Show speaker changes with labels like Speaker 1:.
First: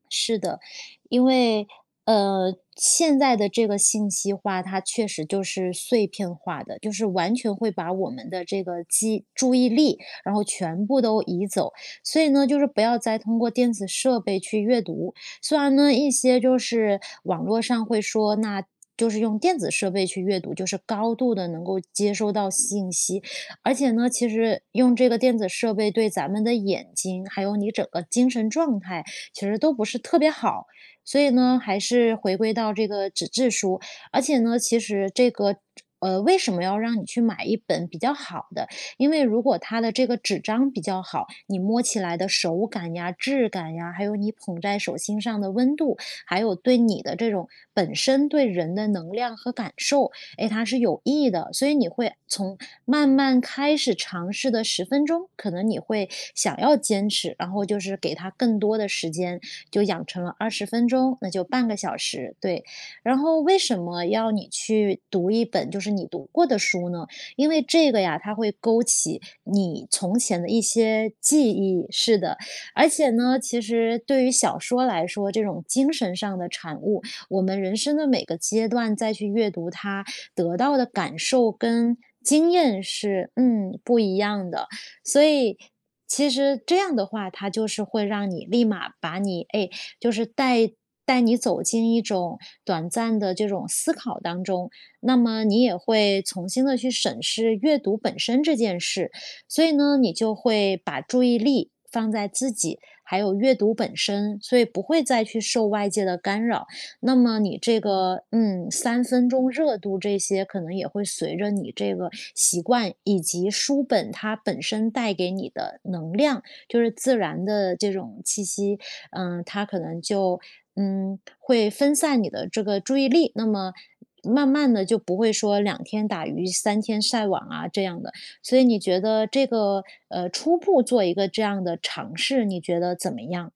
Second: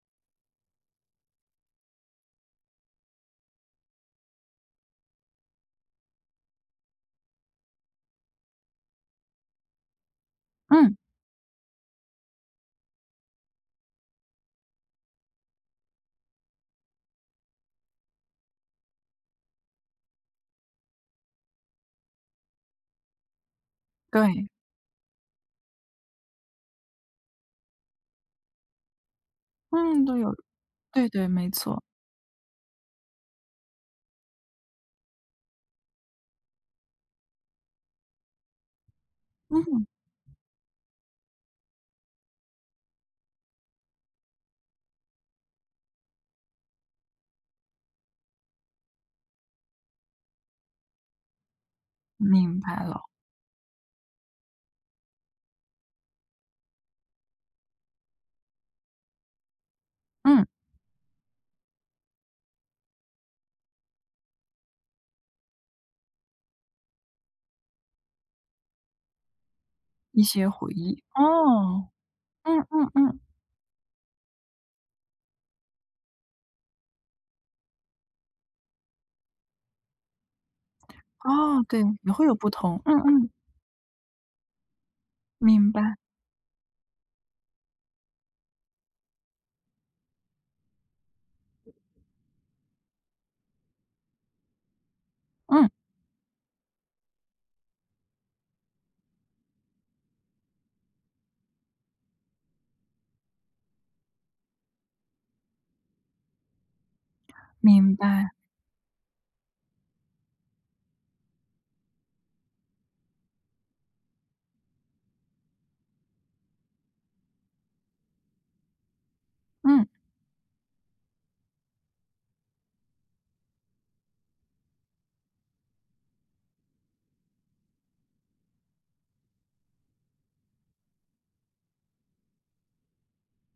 Speaker 1: 是的，因为呃，现在的这个信息化，它确实就是碎片化的，就是完全会把我们的这个记注意力，然后全
Speaker 2: 嗯。
Speaker 1: 部都移走，所以呢就是不要再通过电子设备去阅读。虽然呢一些就是网络上会说，那就是用电子设备去阅读，就是高度地能够接收到信息。而且呢，其
Speaker 2: 对。
Speaker 1: 实用这个电子设备对咱们的眼睛，还有你整个精神状态其实都不是
Speaker 2: 嗯，都
Speaker 1: 特别
Speaker 2: 有
Speaker 1: 好。
Speaker 2: 对，
Speaker 1: 所
Speaker 2: 对，
Speaker 1: 以
Speaker 2: 没
Speaker 1: 呢，还
Speaker 2: 错。
Speaker 1: 是回归到这个纸质书，而且呢，其实这个这呃，为什么要让你去买一本比较好的，因为如果它
Speaker 2: 嗯。
Speaker 1: 的这个纸张比较好，你摸起来的手感呀、质感呀，还有你捧在手心上的温度，还有对你的这种本身对人的能量和感受，哎，它是有益的。所以你会从
Speaker 2: 明白了。
Speaker 1: 慢慢开始尝试的10分钟，可能你会想要坚持，然后就是给它更多的时间，就养成了
Speaker 2: 嗯。
Speaker 1: 20分钟，那就半个小时，对。然后为什么要你去读一本就是你读过的书呢？因为这个呀，它会勾起你从
Speaker 2: 一
Speaker 1: 前的
Speaker 2: 些
Speaker 1: 一
Speaker 2: 回忆，
Speaker 1: 些记忆
Speaker 2: 哦，
Speaker 1: 是的。
Speaker 2: 嗯，
Speaker 1: 而
Speaker 2: 嗯，
Speaker 1: 且
Speaker 2: 嗯。
Speaker 1: 呢，其实对于小说来说，这种精神上的产物，我们人生的每个阶段再去阅读它，得到的感受
Speaker 2: 哦，对，
Speaker 1: 跟
Speaker 2: 也会有不
Speaker 1: 经验
Speaker 2: 同，嗯
Speaker 1: 是
Speaker 2: 嗯。
Speaker 1: 嗯，不一样的。所以，
Speaker 2: 明白。
Speaker 1: 其实这样的话，它就是会让你立马把你哎，就是带带你走进一种短暂的这种思考当中，那么你
Speaker 2: 嗯。
Speaker 1: 也会重新地去审视阅读本身这件事。所以呢，你就会把注意力放在自己，还有阅读本身，所以不会再去受外界的干扰。那么你这
Speaker 2: 明
Speaker 1: 个
Speaker 2: 白。
Speaker 1: 嗯，三分钟热度，这些可能也会随着你这个习惯，以及书本它本身带给你的能量，就是自然的这种气息，嗯，它可
Speaker 2: 嗯。
Speaker 1: 能就嗯，会分散你的这个注意力，那么慢慢地就不会说两天打鱼三天晒网啊这样的。所以你觉得这个呃，初步做一个这样的尝试，你觉得怎么样？